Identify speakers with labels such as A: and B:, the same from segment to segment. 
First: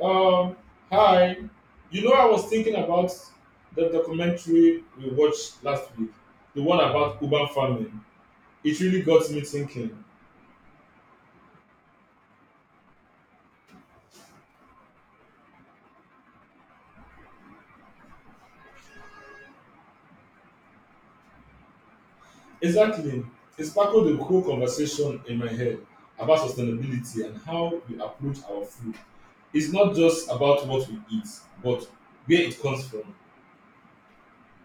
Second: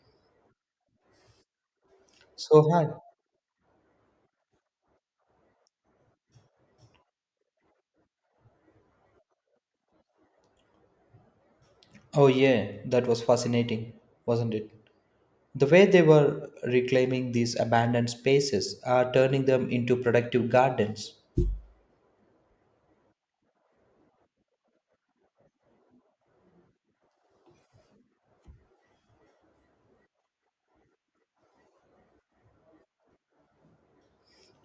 A: Um, Hi. You know, I was
B: So
A: thinking
B: hi.
A: about the documentary we watched last week, the one about urban farming. It really got me thinking.
B: Oh yeah, that was fascinating, wasn't it? The way they were reclaiming these abandoned spaces are turning them into productive gardens.
A: Exactly. It sparkled the whole conversation in my head about sustainability and how we approach our food. It's not just about what we eat, but where it comes from.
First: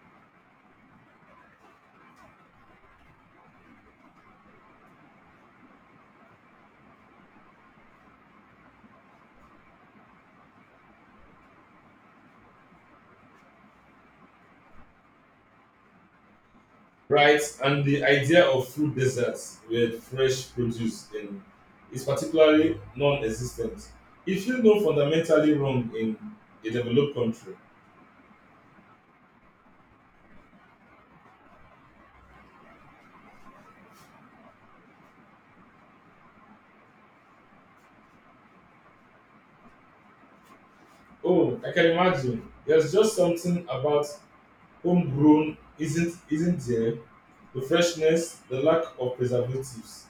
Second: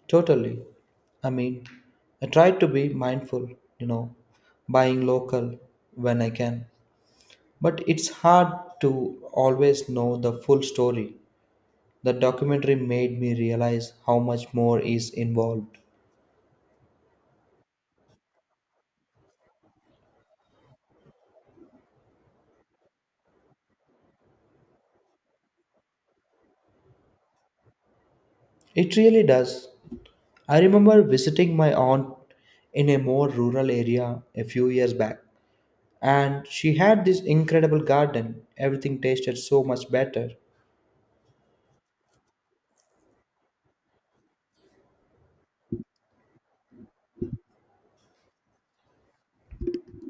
B: Totally. I mean, I try to be mindful, you know, buying local when I can. But it's hard to always know the full story. The documentary made me realize how much more is involved.
A: Right, and the idea of fruit deserts with fresh produce in is particularly non-existent. If you know fundamentally wrong in a developed country,
B: It really does. I remember visiting my aunt in a more rural area a few years back, and she had this incredible garden. Everything tasted so much better.
A: oh, I can imagine. There's just something about homegrown isn't there? The freshness, the lack of preservatives.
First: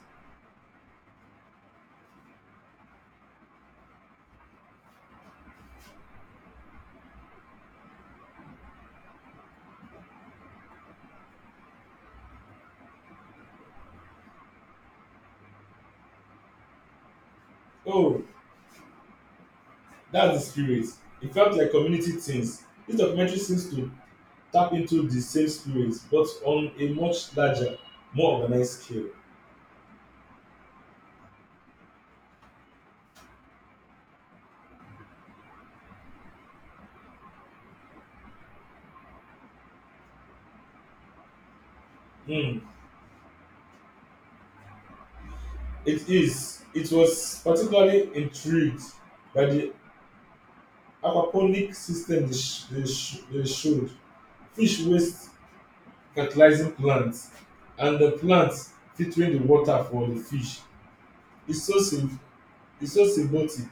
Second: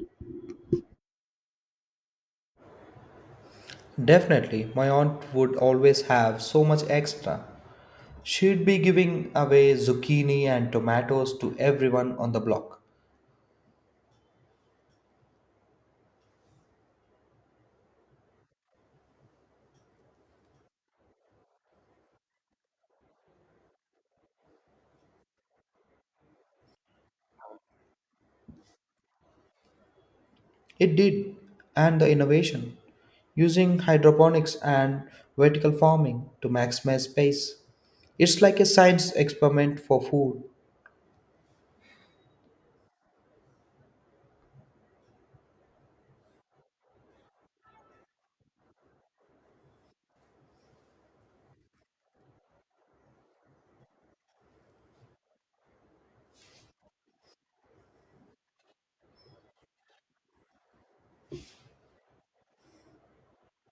B: Definitely, my aunt would always have so much extra. She'd be giving away zucchini and tomatoes to everyone on the block.
A: Oh, that's the spirit. It felt like community things. This documentary seems to tap into the same spirit, but on a much larger, more organized scale.
B: It did, and the innovation using hydroponics and vertical farming to maximize space. It's like a science experiment for food.
A: Hmm. It is. It was particularly intrigued by the aquaponic system they showed fish waste fertilizing plants, and the plants filtering the water for the fish. It's so, sym- it's so symbiotic.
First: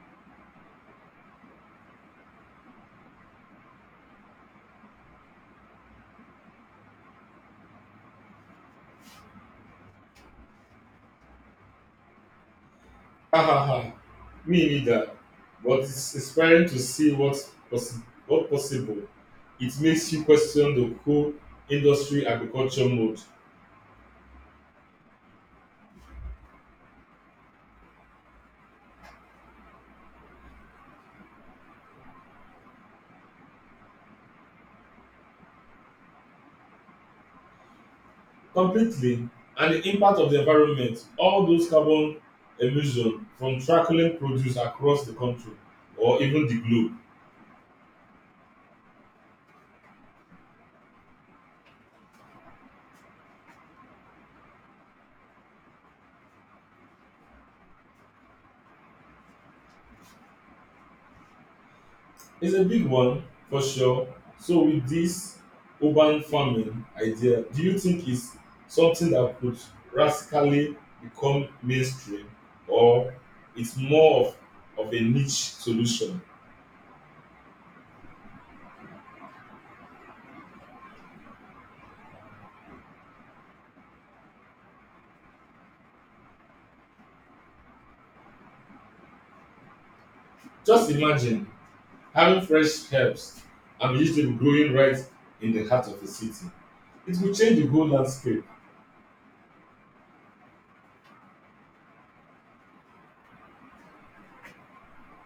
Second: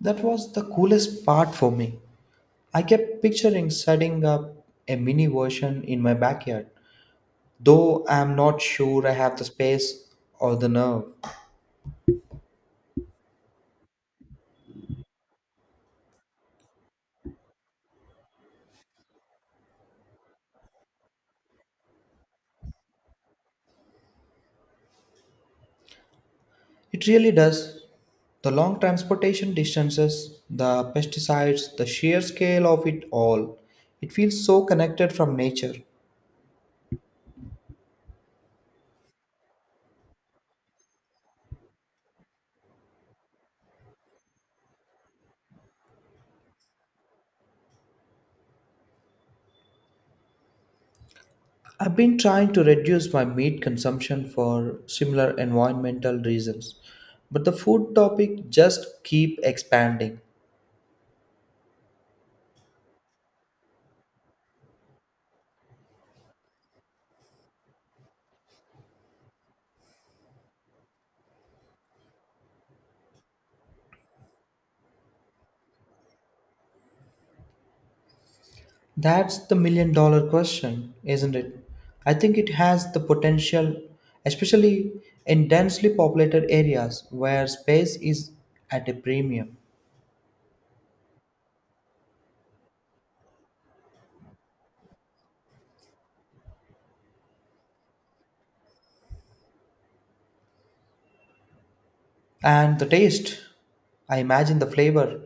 B: That was the coolest part for me. I kept picturing setting up a mini version in my backyard, though I am not sure I have the space or the nerve.
A: Ha ha ha. Me neither. But it's inspiring to see what possible. It makes you question the whole industry agriculture mode.
B: It really does. The long transportation distances, the pesticides, the sheer scale of it all. It feels so connected from nature.
A: Completely, and the impact of the environment, all those carbon emission from trackling produce across the country or even the globe
B: I've been trying to reduce my meat consumption for similar environmental reasons, but the food topic just keep expanding.
A: is a big one for sure. So, with this urban farming idea, do you think it's something that could radically become mainstream, or it's more of a niche solution?
B: That's the million dollar question, isn't it? I think it has the potential, especially in densely populated areas where space is at a premium.
A: Just imagine having fresh herbs and vegetable growing right in the heart of a city, it will change the whole landscape.
B: And the taste, I imagine the flavor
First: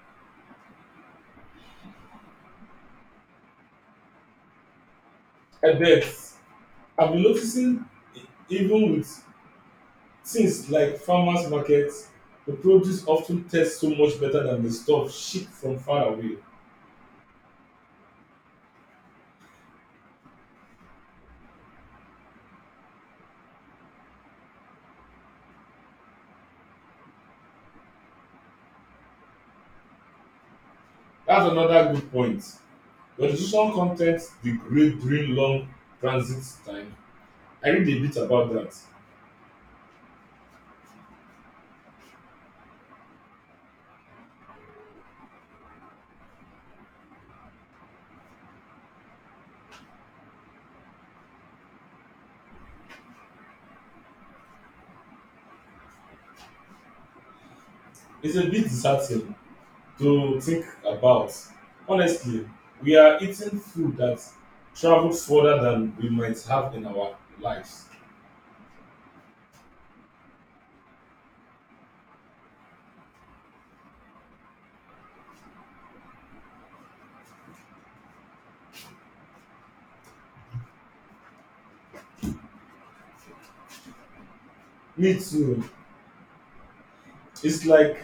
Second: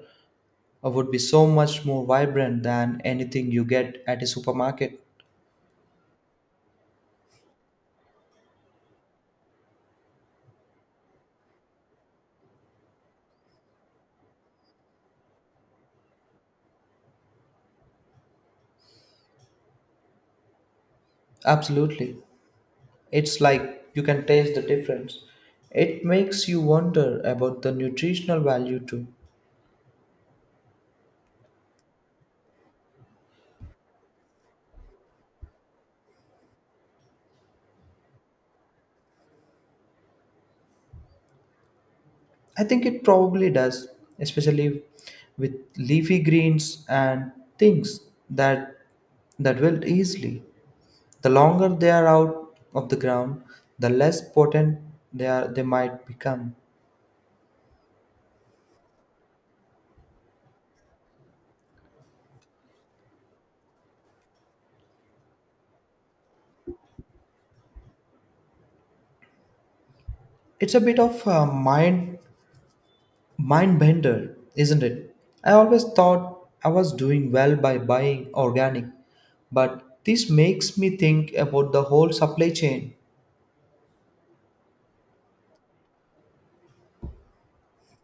B: would be so much more vibrant than anything you get at a supermarket.
A: I bet. I've been noticing e- even with things like farmers markets, the produce of ten tastes so much better than the stuff shipped from far away.
B: Absolutely. It's like you can taste the difference. It makes you wonder about the nutritional value too.
A: That's another good point. The nutritional con ten t degrade during long transit time. I read a bit about that.
B: I think it probably does, especially with leafy greens and things that that wilt easily. The longer they are out of the ground, the less potent they might become.
A: It's a bit disheartening to think about. Honestly, we are eating food that travels further than we might have in our lives.
B: It's a bit of a mind bender, isn't it? I always thought I was doing well by buying organic, but this makes me think about the whole supply chain.
A: Me too. It's like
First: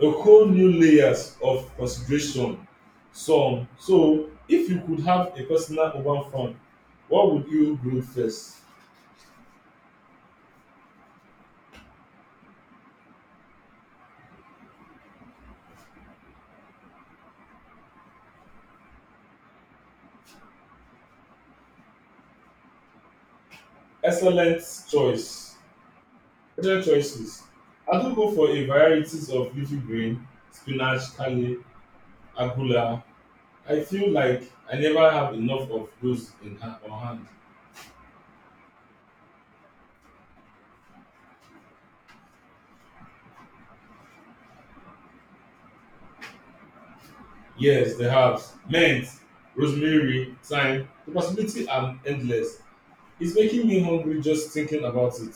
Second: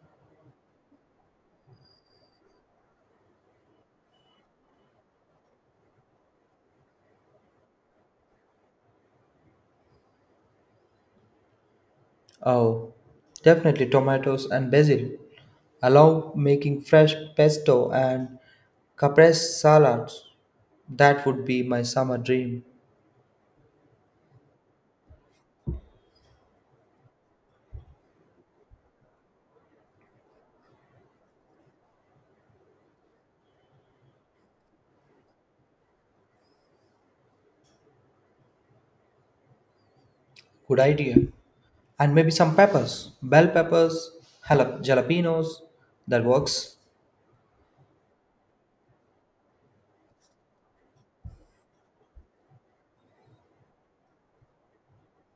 A: a whole new layers of consideration. So, if you could have a personal urban farm, what would you grow first?
B: Oh, definitely tomatoes and basil. Allow making fresh pesto and caprese salads. That would be my summer dream.
A: Excellent choice. Excellent choices. I do go for a varieties of leafy green, spinach, kale, agula. I feel like I never have enough of those in hand, on hand.
B: Good idea. And maybe some peppers, bell peppers, jalapenos. That works.
A: Yes, the herbs, mint, rosemary, thyme, the possibility are endless. It's making me hungry just thinking about it.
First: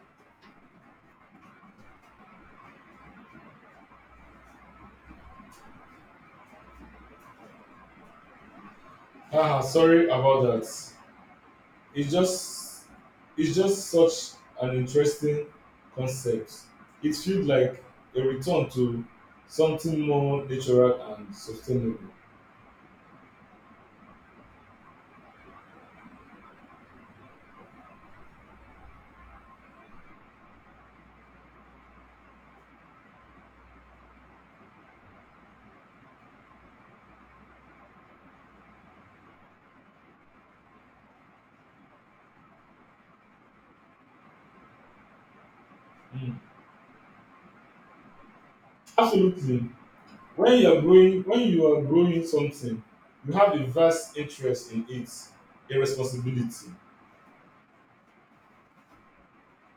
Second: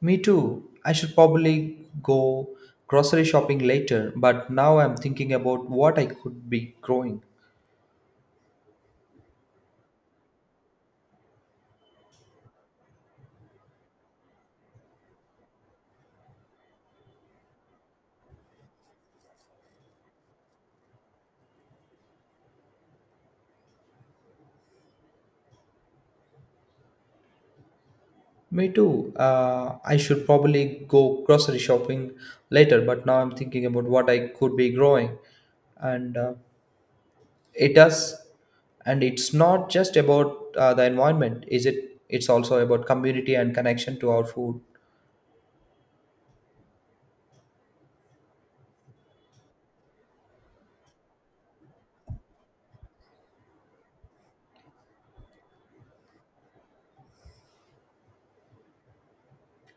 B: Me too. I should probably go grocery shopping later, but now I'm thinking about what I could be growing.
A: Ah, sorry about that. It's just it's just such an interesting concept. It feels like a return to something more natural and sustainable.
B: Me too. I should probably go grocery shopping later, but now I'm thinking about what I could be growing. And It does, and it's not just about the environment, is it? It's also about community and connection to our food.
A: Mm. Absolutely. When you are growing something, you have a vast interest in it, a responsibility.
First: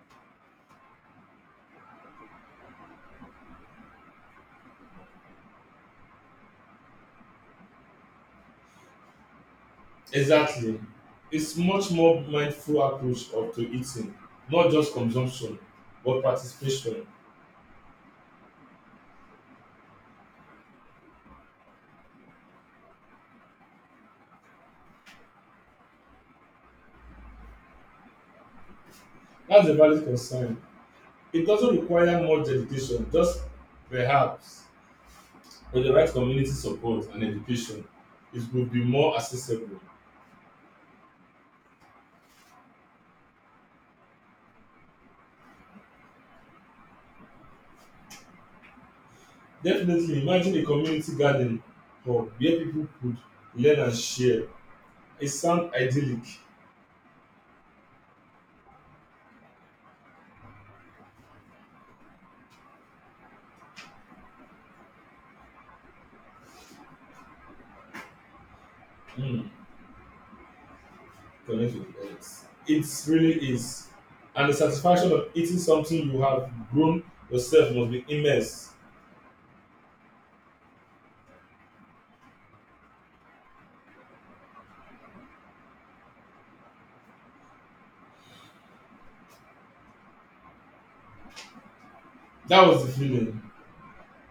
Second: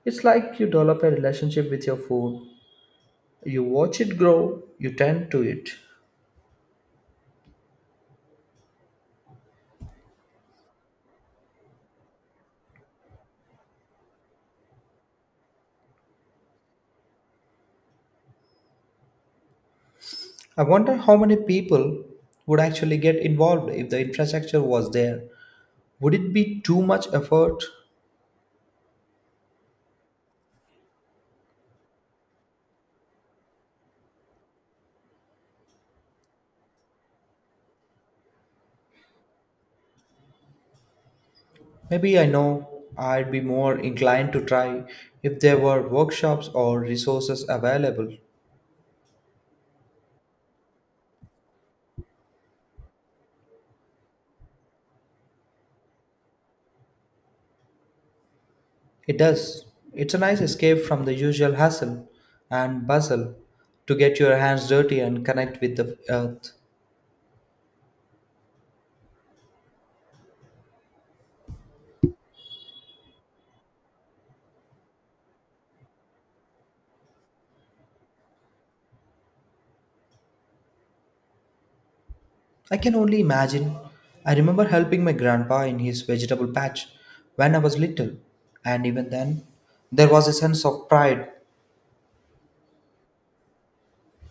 B: It's like you develop a relationship with your food. You watch it grow, you tend to it.
A: Exactly, its much more mindful approach of to eating, not just consumption but participation.
B: I wonder how many people would actually get involved if the infrastructure was there. Would it be too much effort?
A: That's a valid concern. It doesn't require much dedication, just perhaps with the right community support and education it go be more accessible.
B: Maybe I know I'd be more inclined to try if there were workshops or resources available.
A: Definitely. Imagine a community garden hub where people could learn and share, e sound idyllic.
B: It does. It's a nice escape from the usual hustle and bustle to get your hands dirty and connect with the earth.
A: Mm, connect with others. It really is. And the satisfaction of eating something you have grown yourself must be immense.
B: I can only imagine. I remember helping my grandpa in his vegetable patch when I was little, and even then, there was a sense of pride.
A: That was the feeling.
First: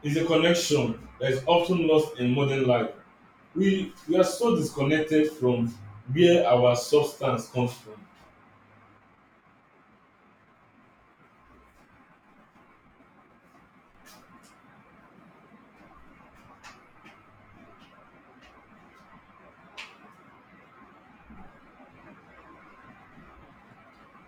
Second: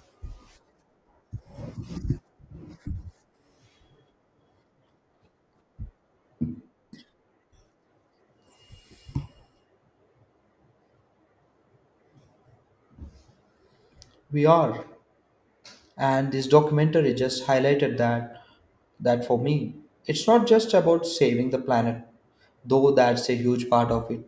A: It's a connection that is often lost in modern life. We are so disconnected from where our substance comes from.
B: We are. And this documentary just highlighted that for me, it's not just about saving the planet, though that's a huge part of it.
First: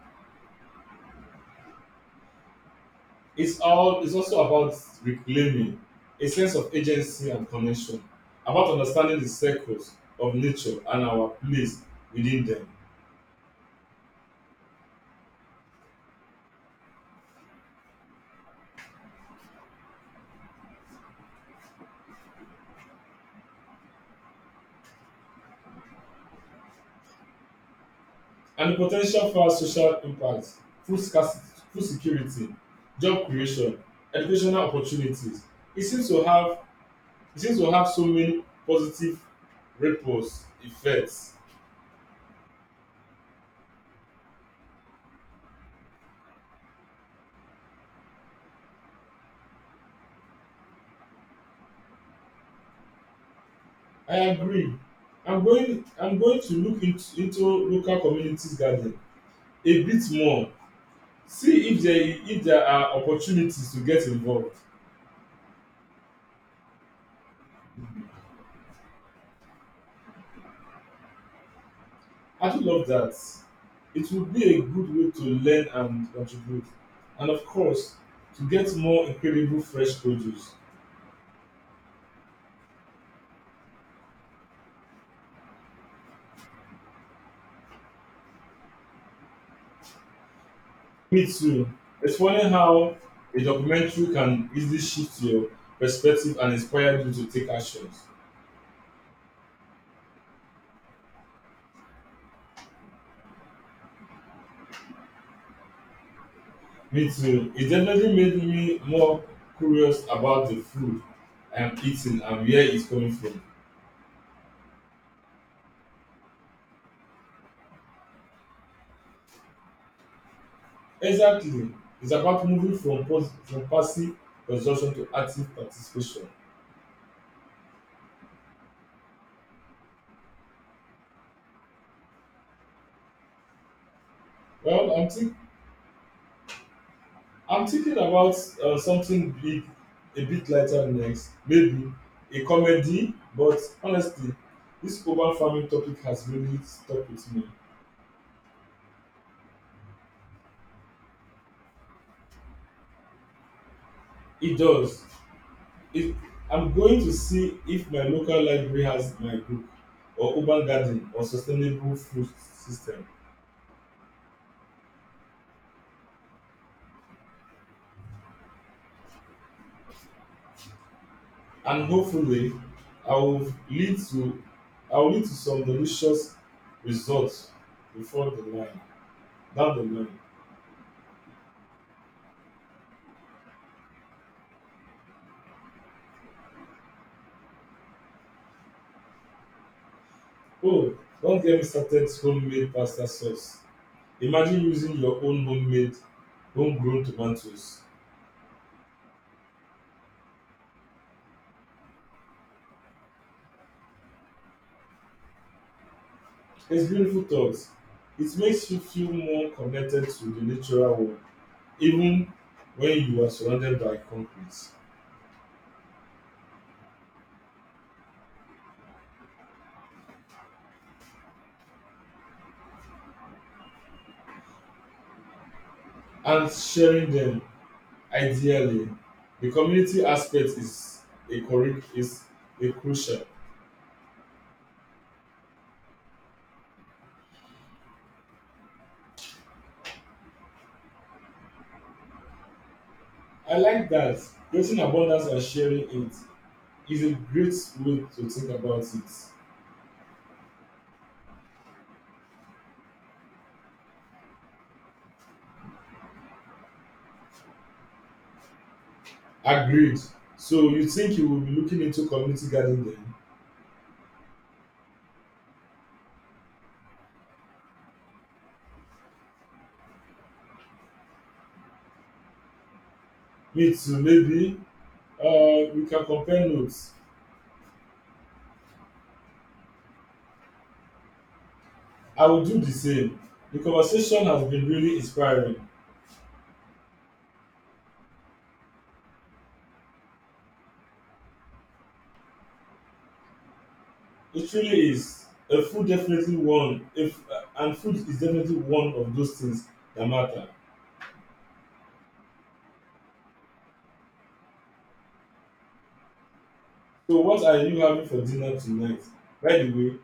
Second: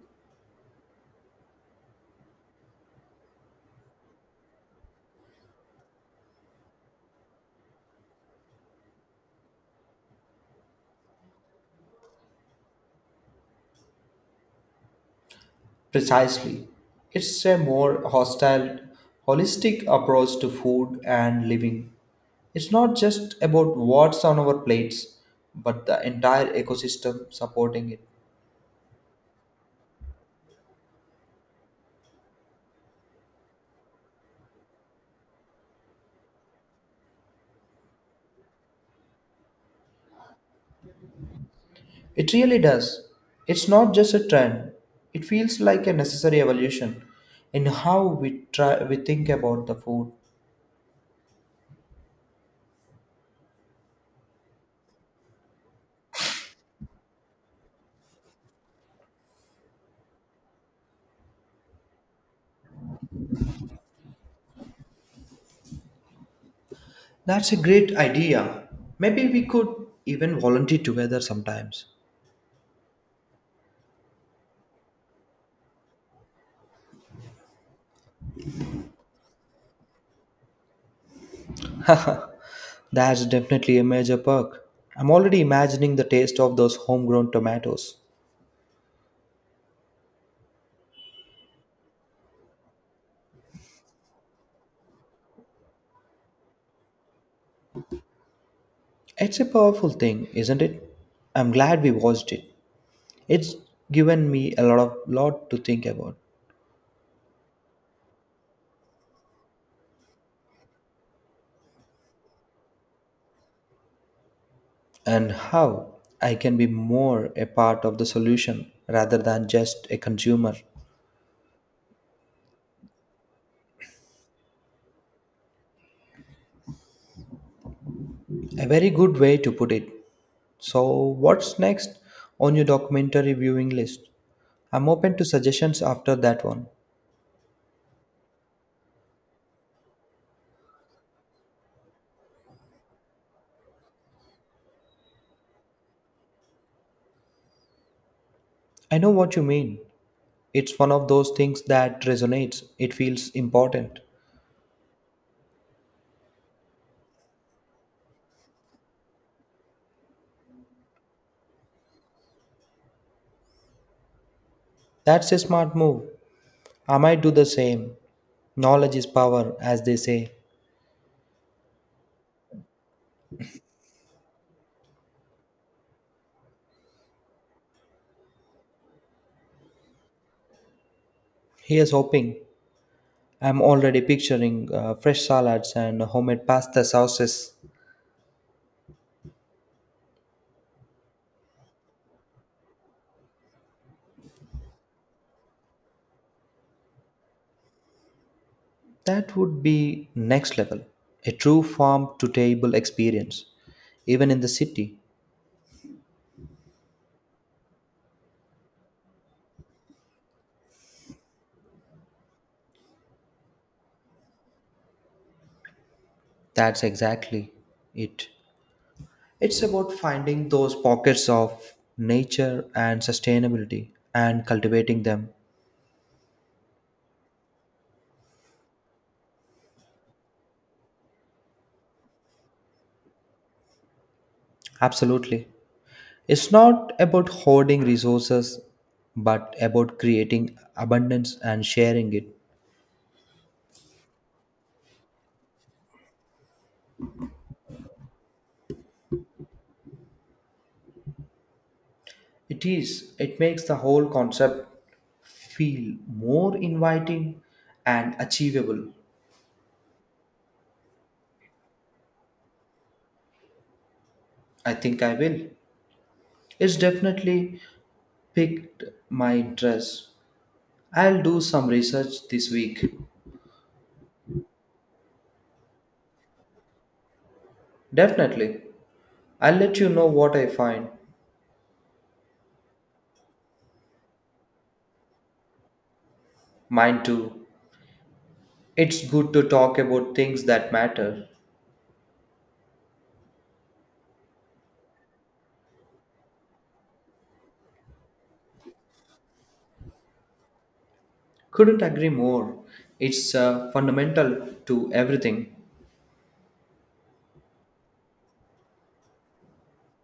A: It's also about reclaiming a sense of agency and connection, about understanding the circles of nature and our place within them.
B: Precisely. It's a more hostile, holistic approach to food and living. It's not just about what's on our plates, but the entire ecosystem supporting it.
A: And the po ten tial for social impact, food scarcity, food security, job creation, educational opportunities, e seem to have e seem to have so many positive ripples effects.
B: It really does. It's not just a trend. It feels like a necessary evolution in how we think about the food.
A: I agree. I'm going to look into local community garden a bit more, see if there are opportunities to get involved.
B: That's a great idea. Maybe we could even volunteer together sometimes.
A: I actually love that. It would be a good way to learn and contribute. And of course, to get more incredible fresh produce.
B: That's definitely a major perk. I'm already imagining the taste of those homegrown tomatoes.
A: Me too. It's funny how a documentary can easily shift your perspective and inspire you to take actions.
B: It's a powerful thing, isn't it? I'm glad we watched it. It's given me a lot to think about,
A: Me too. It definitely made me more curious about the food I am eating and where it's coming from.
B: and how I can be more a part of the solution rather than just a consumer.
A: Exactly. It's about moving from passive consumption to active participation.
B: A very good way to put it. So, what's next on your documentary viewing list? I'm
A: Well, I'm
B: open to
A: thinking.
B: suggestions after that one.
A: I'm thinking about something big, a bit lighter next. Maybe a comedy, but honestly, this urban farming topic has really stuck with me.
B: I know what you mean. It's one of those things that resonates. It feels important.
A: It does. It, I'm going to see if my local library has my book, or urban garden, or sustainable food system,
B: That's a smart move. I might do the same. Knowledge is power, as they say.
A: and hopefully, I will lead to, I will lead to some delicious results before the line, down the line.
B: Here's hoping. I'm already picturing fresh salads and homemade pasta sauces.
A: Oh, don't get me started homemade pasta sauce. Imagine using your own homegrown tomatoes.
B: That would be next level. A true farm to table experience. Even in the city,
A: It's beautiful thought. It makes you feel more connected to the natural world, even when you are surrounded by concrete.
B: that's exactly it. It's about finding those pockets of nature and sustainability and cultivating them.
A: And sharing them, ideally, the community aspect is a correct is a crucial.
B: Absolutely. It's not about hoarding resources, but about creating abundance and sharing it.
A: I like that. Creating abundance and sharing it is a great way to think about it.
B: It is, it makes the whole concept feel more inviting and achievable.
A: Agreed. So you think you will be looking into community garden then?
B: I think I will. It's definitely piqued my interest. I'll do some research this week.
A: Me too, maybe. We can compare notes.
B: Definitely. I'll let you know what I find.
A: I will do the same. The conversation has been really inspiring.
B: Mine too. It's good to talk about things that matter.
A: It really is. A food definitely one. If and food is definitely one of those things that matter.
B: Couldn't agree more. It's fundamental to everything.
A: So what are you having for dinner tonight? By the way,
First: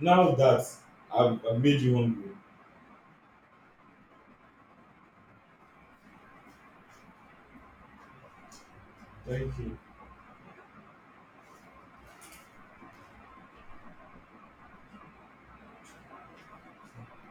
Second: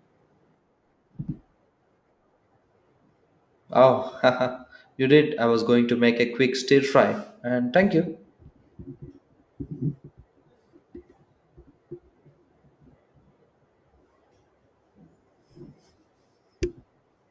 A: now that I've made you hungry,
B: Oh, you did. I was going to make a quick stir fry. And thank you.
A: thank you.